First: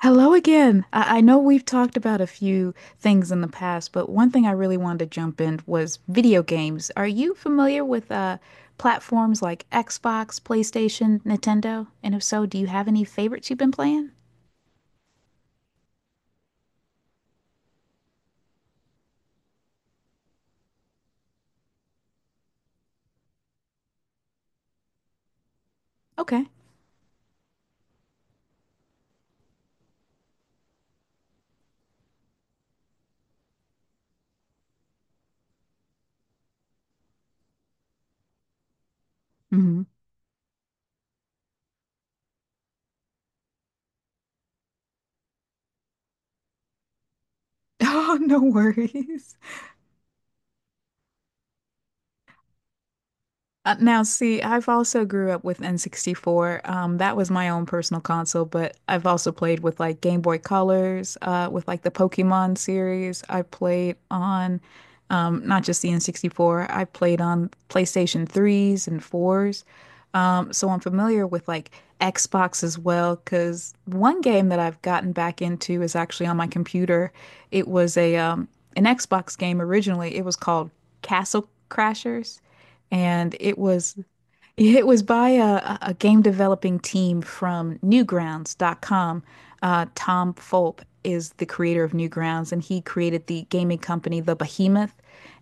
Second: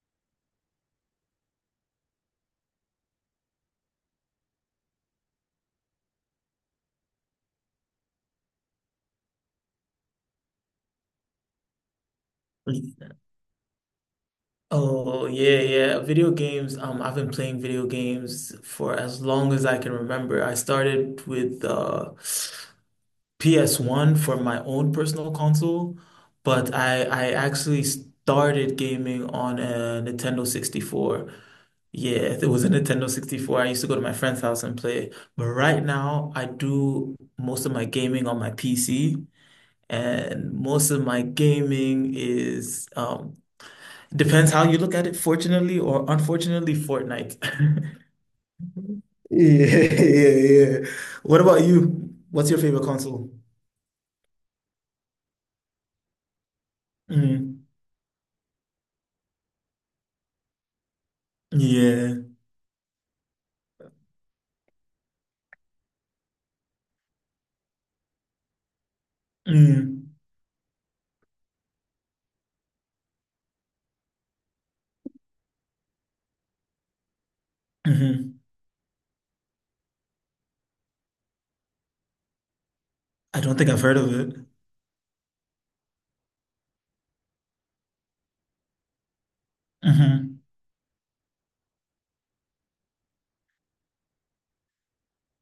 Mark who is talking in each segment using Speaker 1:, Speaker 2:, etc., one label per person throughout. Speaker 1: Hello again. I know we've talked about a few things in the past, but one thing I really wanted to jump in was video games. Are you familiar with platforms like Xbox, PlayStation, Nintendo? And if so, do you have any favorites you've been playing?
Speaker 2: Oh yeah, yeah. Video games. I've been playing video games for as long as I can remember. I started with PS1 for my own personal console,
Speaker 1: Okay.
Speaker 2: but I actually started gaming on a Nintendo 64. Yeah, there was a Nintendo 64. I used to go to my friend's house and play. But right now, I do most of my gaming on my PC,
Speaker 1: hmm
Speaker 2: and most of my gaming is depends how you look at it, fortunately or unfortunately, Fortnite.
Speaker 1: Oh, no worries.
Speaker 2: Yeah, yeah, yeah. What about you? What's your favorite console?
Speaker 1: Now, see, I've also grew up with N64. That was my own
Speaker 2: Mm,
Speaker 1: personal console, but I've also played with like Game Boy Colors, with like the
Speaker 2: yeah.
Speaker 1: Pokemon series. I played on not just the N64, I played on PlayStation 3s and 4s.
Speaker 2: Mm,
Speaker 1: So I'm familiar with like Xbox as well, because one game that I've gotten back into is actually on my computer. It was a
Speaker 2: hmm.
Speaker 1: an Xbox game originally. It was called Castle Crashers and
Speaker 2: I don't
Speaker 1: it
Speaker 2: think I've
Speaker 1: was
Speaker 2: heard of it.
Speaker 1: it was by a game developing team from Newgrounds.com. Tom
Speaker 2: Hmm.
Speaker 1: Fulp is the creator of Newgrounds, and he created the gaming company The Behemoth,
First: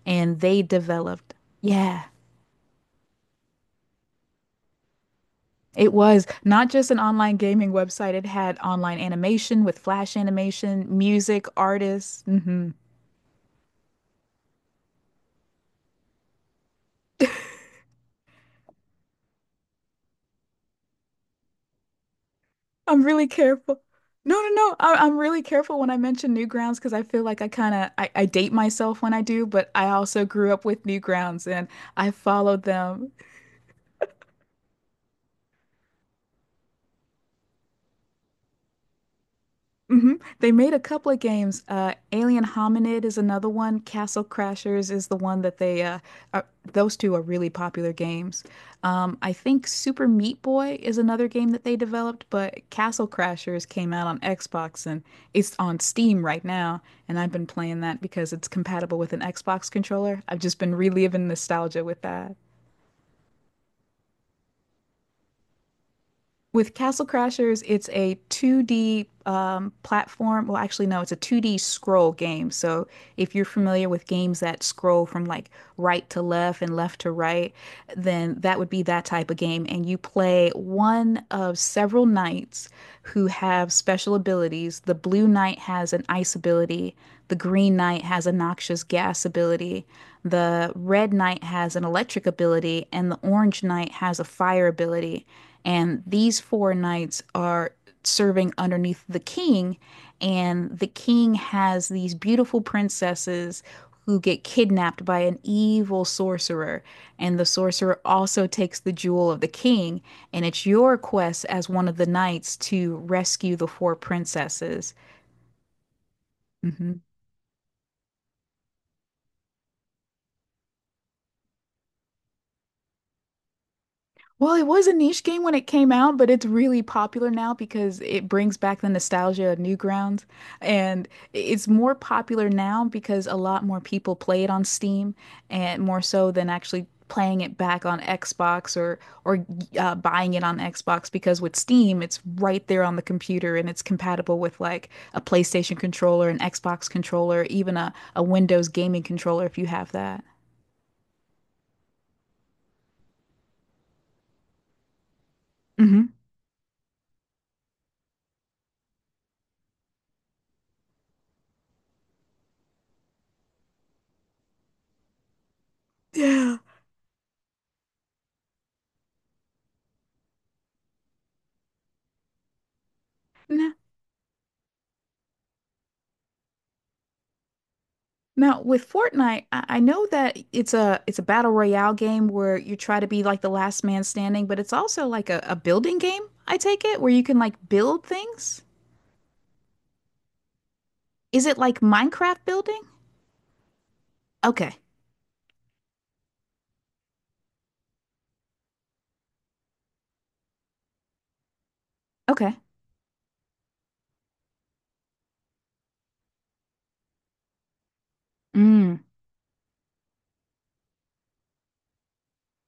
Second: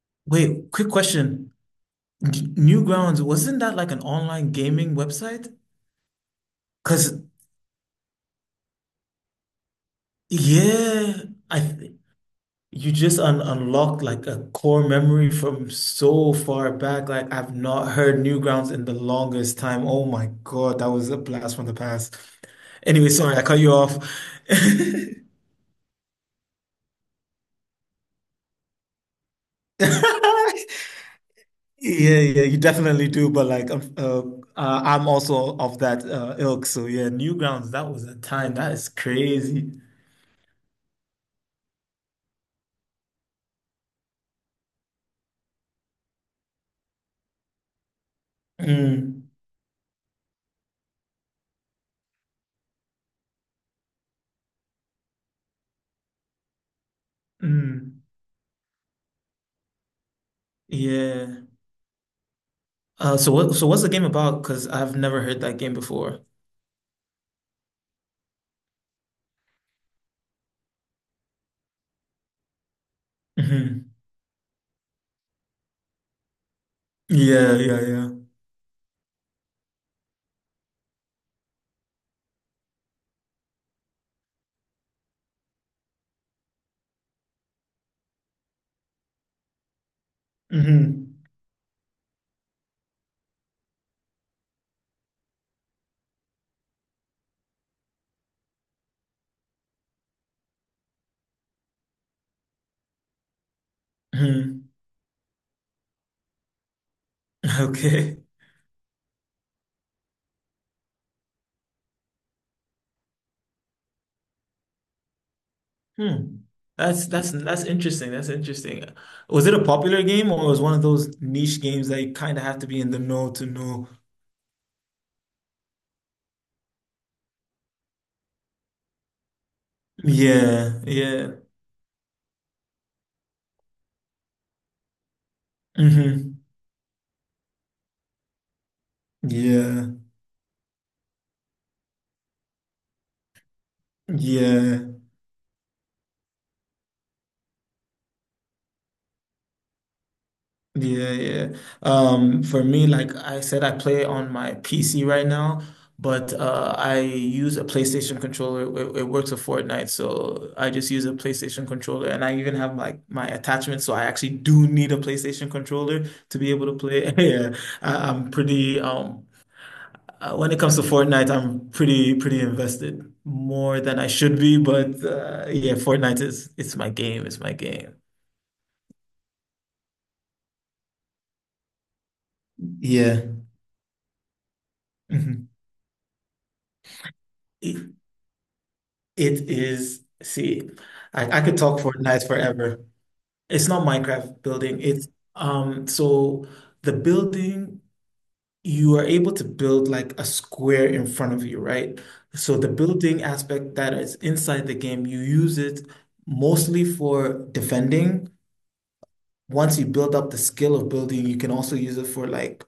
Speaker 1: and they
Speaker 2: Wait, quick
Speaker 1: developed.
Speaker 2: question.
Speaker 1: Yeah.
Speaker 2: Newgrounds, wasn't that like an online gaming website?
Speaker 1: It was not just an
Speaker 2: Because,
Speaker 1: online gaming website. It had online animation with flash animation,
Speaker 2: yeah,
Speaker 1: music,
Speaker 2: I th
Speaker 1: artists.
Speaker 2: you just un unlocked like a core memory from so far back. Like, I've not heard Newgrounds in the longest time. Oh my God, that was a blast from the past.
Speaker 1: I'm
Speaker 2: Anyway,
Speaker 1: really
Speaker 2: sorry, I cut you
Speaker 1: careful.
Speaker 2: off.
Speaker 1: No, no, no. I'm really careful when I mention Newgrounds because I feel like I date myself when I do, but I also grew up with Newgrounds and I
Speaker 2: Yeah, yeah, you
Speaker 1: followed
Speaker 2: definitely
Speaker 1: them.
Speaker 2: do. But I'm also of that ilk. So yeah, Newgrounds, that was a time. That is crazy.
Speaker 1: hmm They made a couple of games. Alien Hominid is another one. Castle Crashers is the one that are, those two are really popular games.
Speaker 2: Mm,
Speaker 1: I think Super Meat Boy is another game that they developed, but Castle Crashers came out on Xbox and it's on Steam right now. And I've been playing that
Speaker 2: mm,
Speaker 1: because it's compatible with an Xbox controller. I've just been reliving
Speaker 2: yeah.
Speaker 1: nostalgia with that.
Speaker 2: So what's the game about? Because I've never heard that game before.
Speaker 1: With Castle Crashers, it's a 2D platform. Well, actually, no, it's a 2D scroll game. So, if you're familiar
Speaker 2: Hmm.
Speaker 1: with games that scroll from like right to left and left to right,
Speaker 2: Yeah, yeah, yeah.
Speaker 1: then that would be that type of game. And you play one of several knights who have special abilities. The blue knight has an ice ability, the green knight has a noxious gas ability, the
Speaker 2: Hmm.
Speaker 1: red knight has an electric ability, and the orange knight has a fire ability, and these four knights are serving underneath the king. And the king has these beautiful princesses who get
Speaker 2: Hmm.
Speaker 1: kidnapped by an evil sorcerer. And the sorcerer
Speaker 2: Okay.
Speaker 1: also takes the jewel of the king. And it's your quest as one of the knights to rescue the four princesses.
Speaker 2: Hmm.
Speaker 1: Mm-hmm.
Speaker 2: That's interesting. That's interesting. Was it a popular game or was one of those niche games that you kind of have to be in the know to know?
Speaker 1: Well, it was a niche game when it came out, but it's really popular now because it brings back the nostalgia of Newgrounds.
Speaker 2: Yeah,
Speaker 1: And
Speaker 2: yeah.
Speaker 1: it's more popular now because a lot more people play it on Steam and more so
Speaker 2: Hmm.
Speaker 1: than actually playing it back on Xbox or or
Speaker 2: Yeah,
Speaker 1: uh, buying it on Xbox because with Steam, it's right there on the computer and it's compatible with
Speaker 2: yeah,
Speaker 1: like a PlayStation controller, an Xbox controller, even a Windows gaming controller if you have that.
Speaker 2: yeah, yeah. For me, like I said, I play on my PC right now,
Speaker 1: hmm
Speaker 2: but I use a PlayStation controller. It works with Fortnite, so I just use a PlayStation controller, and I even have like my attachment, so I actually do need a PlayStation controller to be
Speaker 1: Yeah.
Speaker 2: able to play. Yeah, I'm pretty when it comes to Fortnite, I'm pretty invested more than I should be, but yeah, Fortnite is it's my game, it's my game.
Speaker 1: Now, with Fortnite, I know that it's a battle royale game where you try to
Speaker 2: Yeah.
Speaker 1: be like the last man standing, but it's also like a,
Speaker 2: Mhm.
Speaker 1: a building game, I take it, where you can like build things.
Speaker 2: it is, see, I
Speaker 1: Is
Speaker 2: could
Speaker 1: it
Speaker 2: talk
Speaker 1: like
Speaker 2: Fortnite
Speaker 1: Minecraft
Speaker 2: forever.
Speaker 1: building?
Speaker 2: It's not Minecraft
Speaker 1: Okay.
Speaker 2: building. It's so The building, you are able to build like a square in front of you, right?
Speaker 1: Okay.
Speaker 2: So the building aspect that is inside the game, you use it mostly for defending.
Speaker 1: Mm.
Speaker 2: Once you build up the skill of building, you can also use it for like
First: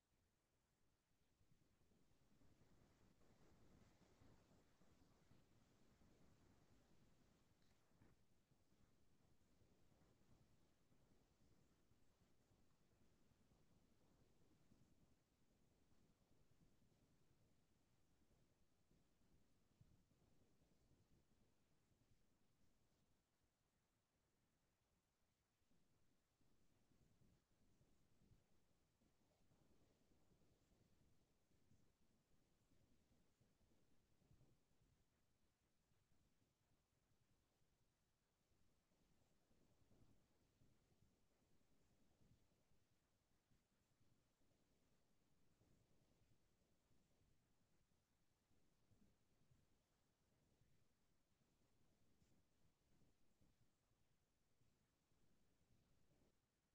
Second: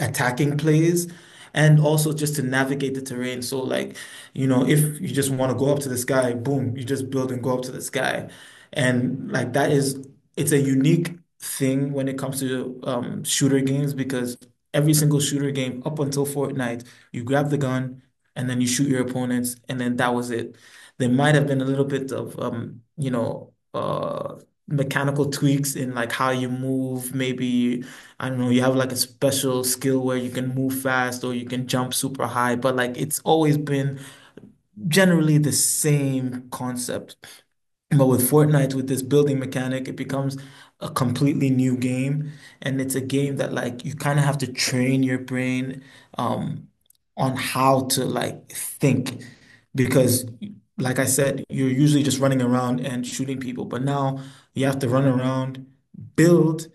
Speaker 2: attacking plays and also just to navigate the terrain. So like, you know, if you just want to go up to this guy, boom, you just build and go up to this guy, and like that is it's a unique thing when it comes to shooter games. Because every single shooter game up until Fortnite, you grab the gun and then you shoot your opponents and then that was it. There might have been a little bit of you know, mechanical tweaks in like how you move, maybe I don't know, you have like a special skill where you can move fast or you can jump super high, but like it's always been generally the same concept. But with Fortnite, with this building mechanic, it becomes a completely new game. And it's a game that like you kind of have to train your brain um, on how to like think. Because like I said, you're usually just running around and shooting people. But now you have to run around, build,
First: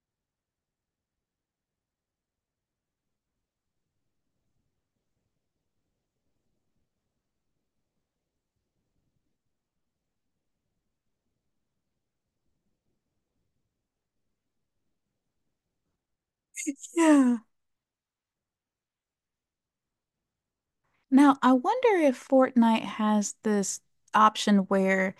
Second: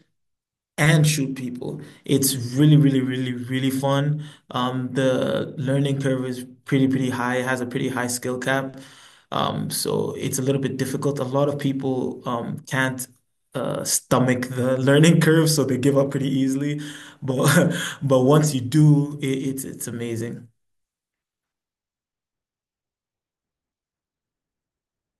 Speaker 2: and shoot people. It's really, really, really, really fun. The learning curve is pretty, pretty high. It has a pretty high skill cap. So it's a little bit difficult. A lot of people can't stomach the learning curve, so they give up pretty easily.
Speaker 1: Yeah.
Speaker 2: But but once you do, it's amazing.
Speaker 1: Now, I wonder if Fortnite has this option where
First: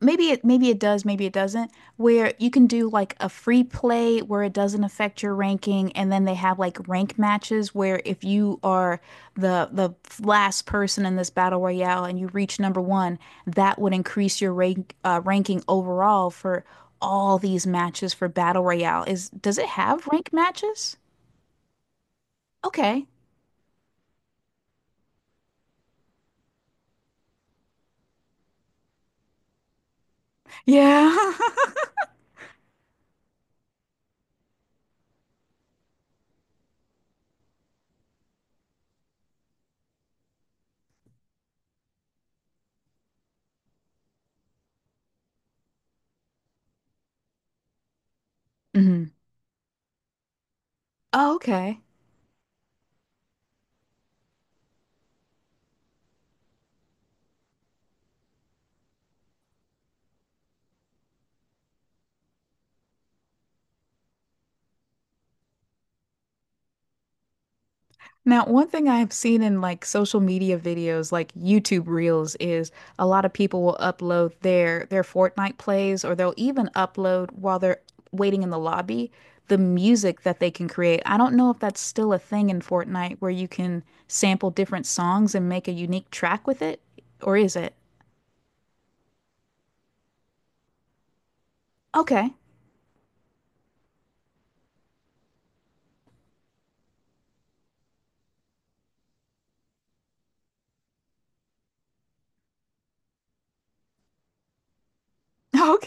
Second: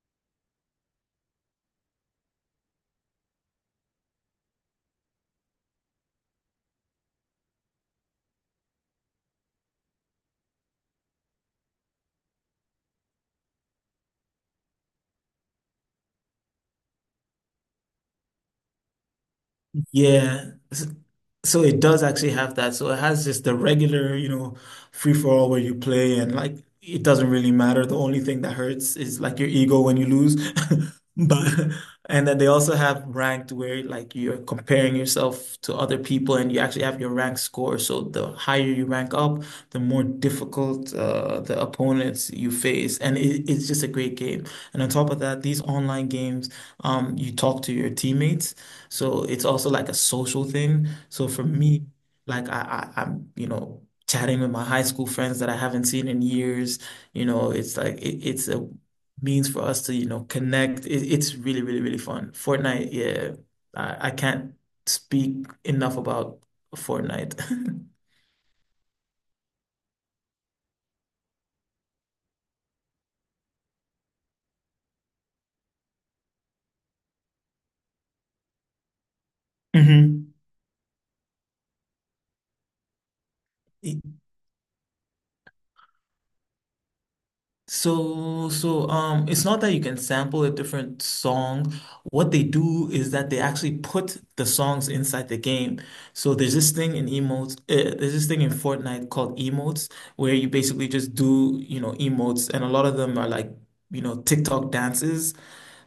Speaker 1: maybe it does, maybe it doesn't, where you can do like a free play where it doesn't affect your ranking, and then they have like rank matches where if you are the last person in this battle royale and you reach number one, that would increase your ranking overall for all these matches for battle royale. Is does it have rank
Speaker 2: Yeah.
Speaker 1: matches?
Speaker 2: So it does actually have that. So it
Speaker 1: Okay.
Speaker 2: has just the regular, you know, free for all where you play and like it doesn't really matter. The only thing that hurts is like your ego when you lose.
Speaker 1: Yeah.
Speaker 2: But and then they also have ranked where like you're comparing yourself to other people and you actually have your rank score. So the higher you rank up, the more difficult the opponents you face. And it's just a great game. And on top of that, these online games, you talk to your teammates.
Speaker 1: hmm
Speaker 2: So it's also like a social thing. So
Speaker 1: Oh,
Speaker 2: for
Speaker 1: okay.
Speaker 2: me, like I'm, you know, chatting with my high school friends that I haven't seen in years, you know, it's like it's a means for us to, you know, connect. It's really, really, really fun. Fortnite, yeah, I can't speak enough about Fortnite.
Speaker 1: Now, one thing I've seen in like social media videos, like YouTube Reels, is a lot of people will upload their Fortnite plays, or they'll even upload while they're waiting in the lobby the music that they can create. I don't know if that's still a thing in Fortnite where you can
Speaker 2: Hmm.
Speaker 1: sample different songs and make a unique track with it, or is it?
Speaker 2: It's not that you can sample a different song.
Speaker 1: Okay.
Speaker 2: What they do is that they actually put the songs inside the game. So there's this thing in emotes, there's this thing in Fortnite called emotes, where you basically just do, you know, emotes, and a lot of them are like, you know, TikTok dances.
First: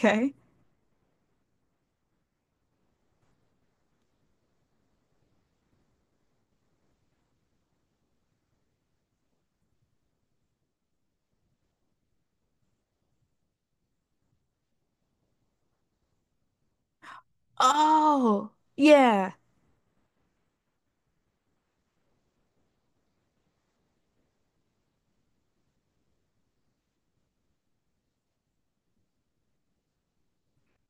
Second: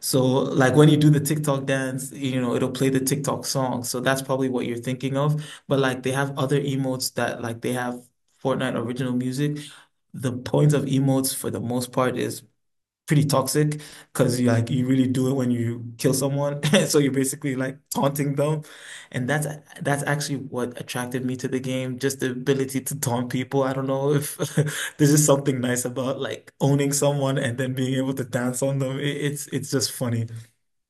Speaker 2: So like when you do the TikTok dance, you know, it'll play the TikTok song. So that's probably what you're thinking of. But like they have other emotes that like they have Fortnite original music. The point of emotes for the most part is pretty toxic because you really do it when you kill someone. So you're basically like taunting
Speaker 1: Oh,
Speaker 2: them. And
Speaker 1: yeah.
Speaker 2: that's actually what attracted me to the game, just the ability to taunt people. I don't know if there's just something nice about like owning someone and then being able to dance on them. It's just funny.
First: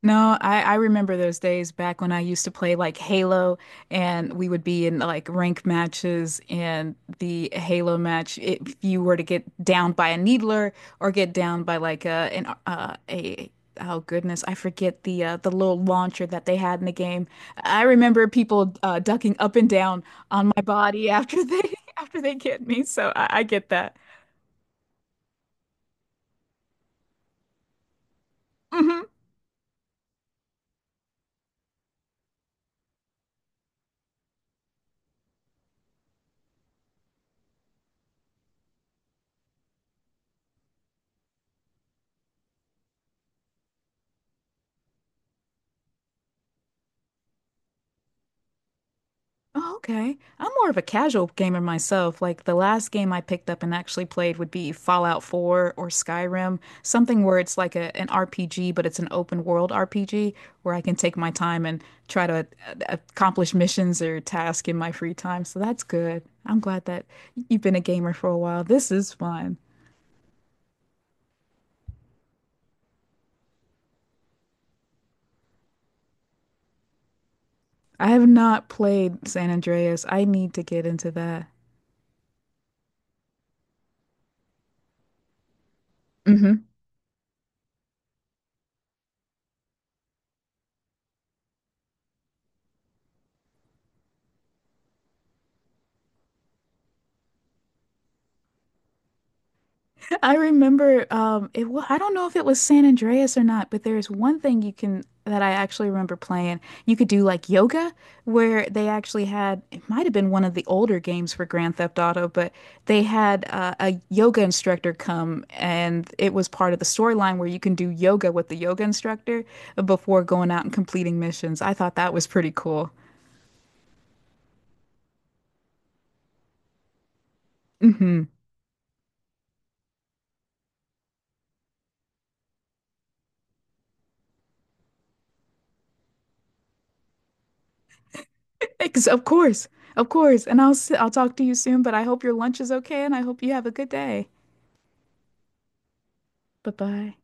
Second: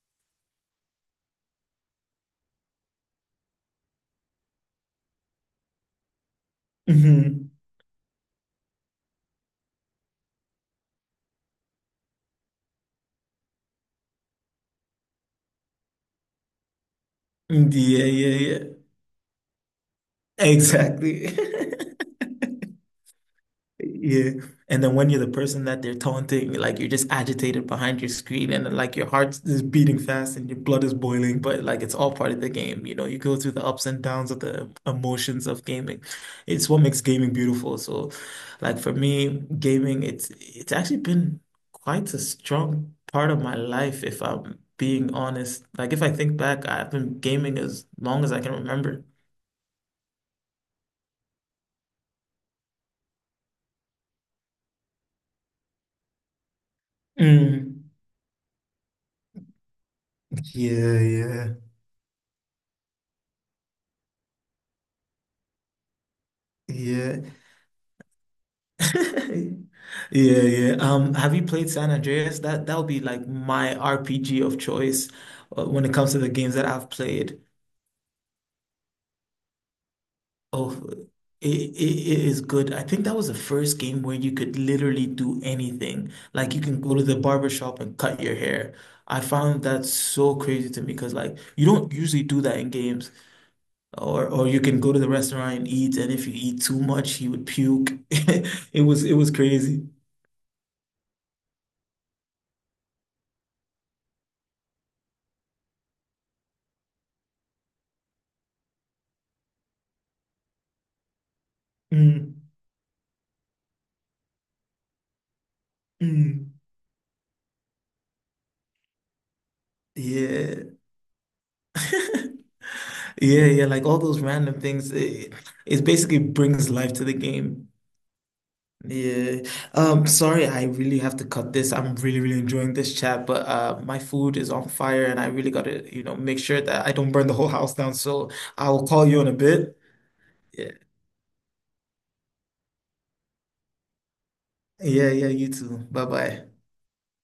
Speaker 1: No, I remember those days back when I used to play like Halo and we would be in like rank matches and the
Speaker 2: Hmm.
Speaker 1: Halo match, if you were to get down by a needler or get down by like a an a oh goodness, I forget the little launcher that they had in the game. I
Speaker 2: Yeah,
Speaker 1: remember
Speaker 2: yeah, yeah.
Speaker 1: people ducking up and down on my body
Speaker 2: Exactly.
Speaker 1: after they after they get me, so I get that.
Speaker 2: Yeah. And then when you're the person that they're taunting, like you're just agitated behind your screen and like
Speaker 1: Mhm.
Speaker 2: your heart is beating fast and your blood is boiling, but like it's all part of the game. You know, you go through the ups and downs of the emotions of gaming. It's what makes gaming beautiful. So like for me, gaming, it's actually been quite a strong part of my life, if I'm being honest. Like if I think back, I've been gaming as long as I can remember.
Speaker 1: Oh, okay. I'm more of a casual gamer myself. Like the last game I picked up and actually played would be Fallout 4 or Skyrim, something where it's like
Speaker 2: Mm.
Speaker 1: an RPG, but it's an open world RPG where I can
Speaker 2: Yeah,
Speaker 1: take my
Speaker 2: yeah.
Speaker 1: time and try to accomplish missions or tasks in my free time. So that's good. I'm glad that
Speaker 2: Yeah,
Speaker 1: you've been a gamer for a while. This is fun.
Speaker 2: yeah, yeah. Have you played San Andreas? That would be like my RPG of choice when it comes to the games that I've played.
Speaker 1: I have not played San Andreas. I need to
Speaker 2: Oh,
Speaker 1: get into that.
Speaker 2: it is good. I think that was the first game where you could literally do anything. Like you can go to the barber shop and cut your hair. I found that so crazy to me because like you don't usually do that in games. Or you can go to the restaurant and eat, and if you eat too much, you would puke. It was crazy.
Speaker 1: I remember I don't know if it was San Andreas or not, but there's one thing you can that I actually remember playing. You could do like yoga where they actually had it might have been one of the older games for Grand Theft Auto,
Speaker 2: Mm,
Speaker 1: but they had a yoga instructor come and it was
Speaker 2: mm.
Speaker 1: part of the storyline where you can do yoga with the yoga instructor before going out
Speaker 2: Yeah.
Speaker 1: and completing missions. I thought that was pretty cool.
Speaker 2: Yeah, yeah, like all those random things. It basically brings life to the game.
Speaker 1: hmm
Speaker 2: Yeah. Sorry, I really have to cut this. I'm really, really enjoying this chat, but my food is on fire and I really gotta, you know, make sure that I don't burn the whole house down. So I will
Speaker 1: Ex
Speaker 2: call you
Speaker 1: of
Speaker 2: in a
Speaker 1: course.
Speaker 2: bit.
Speaker 1: Of course. And I'll
Speaker 2: Yeah.
Speaker 1: I'll talk to you soon, but I hope your lunch is okay and I hope you have a good day.
Speaker 2: Yeah, yeah, you too. Bye bye.
Speaker 1: Bye bye.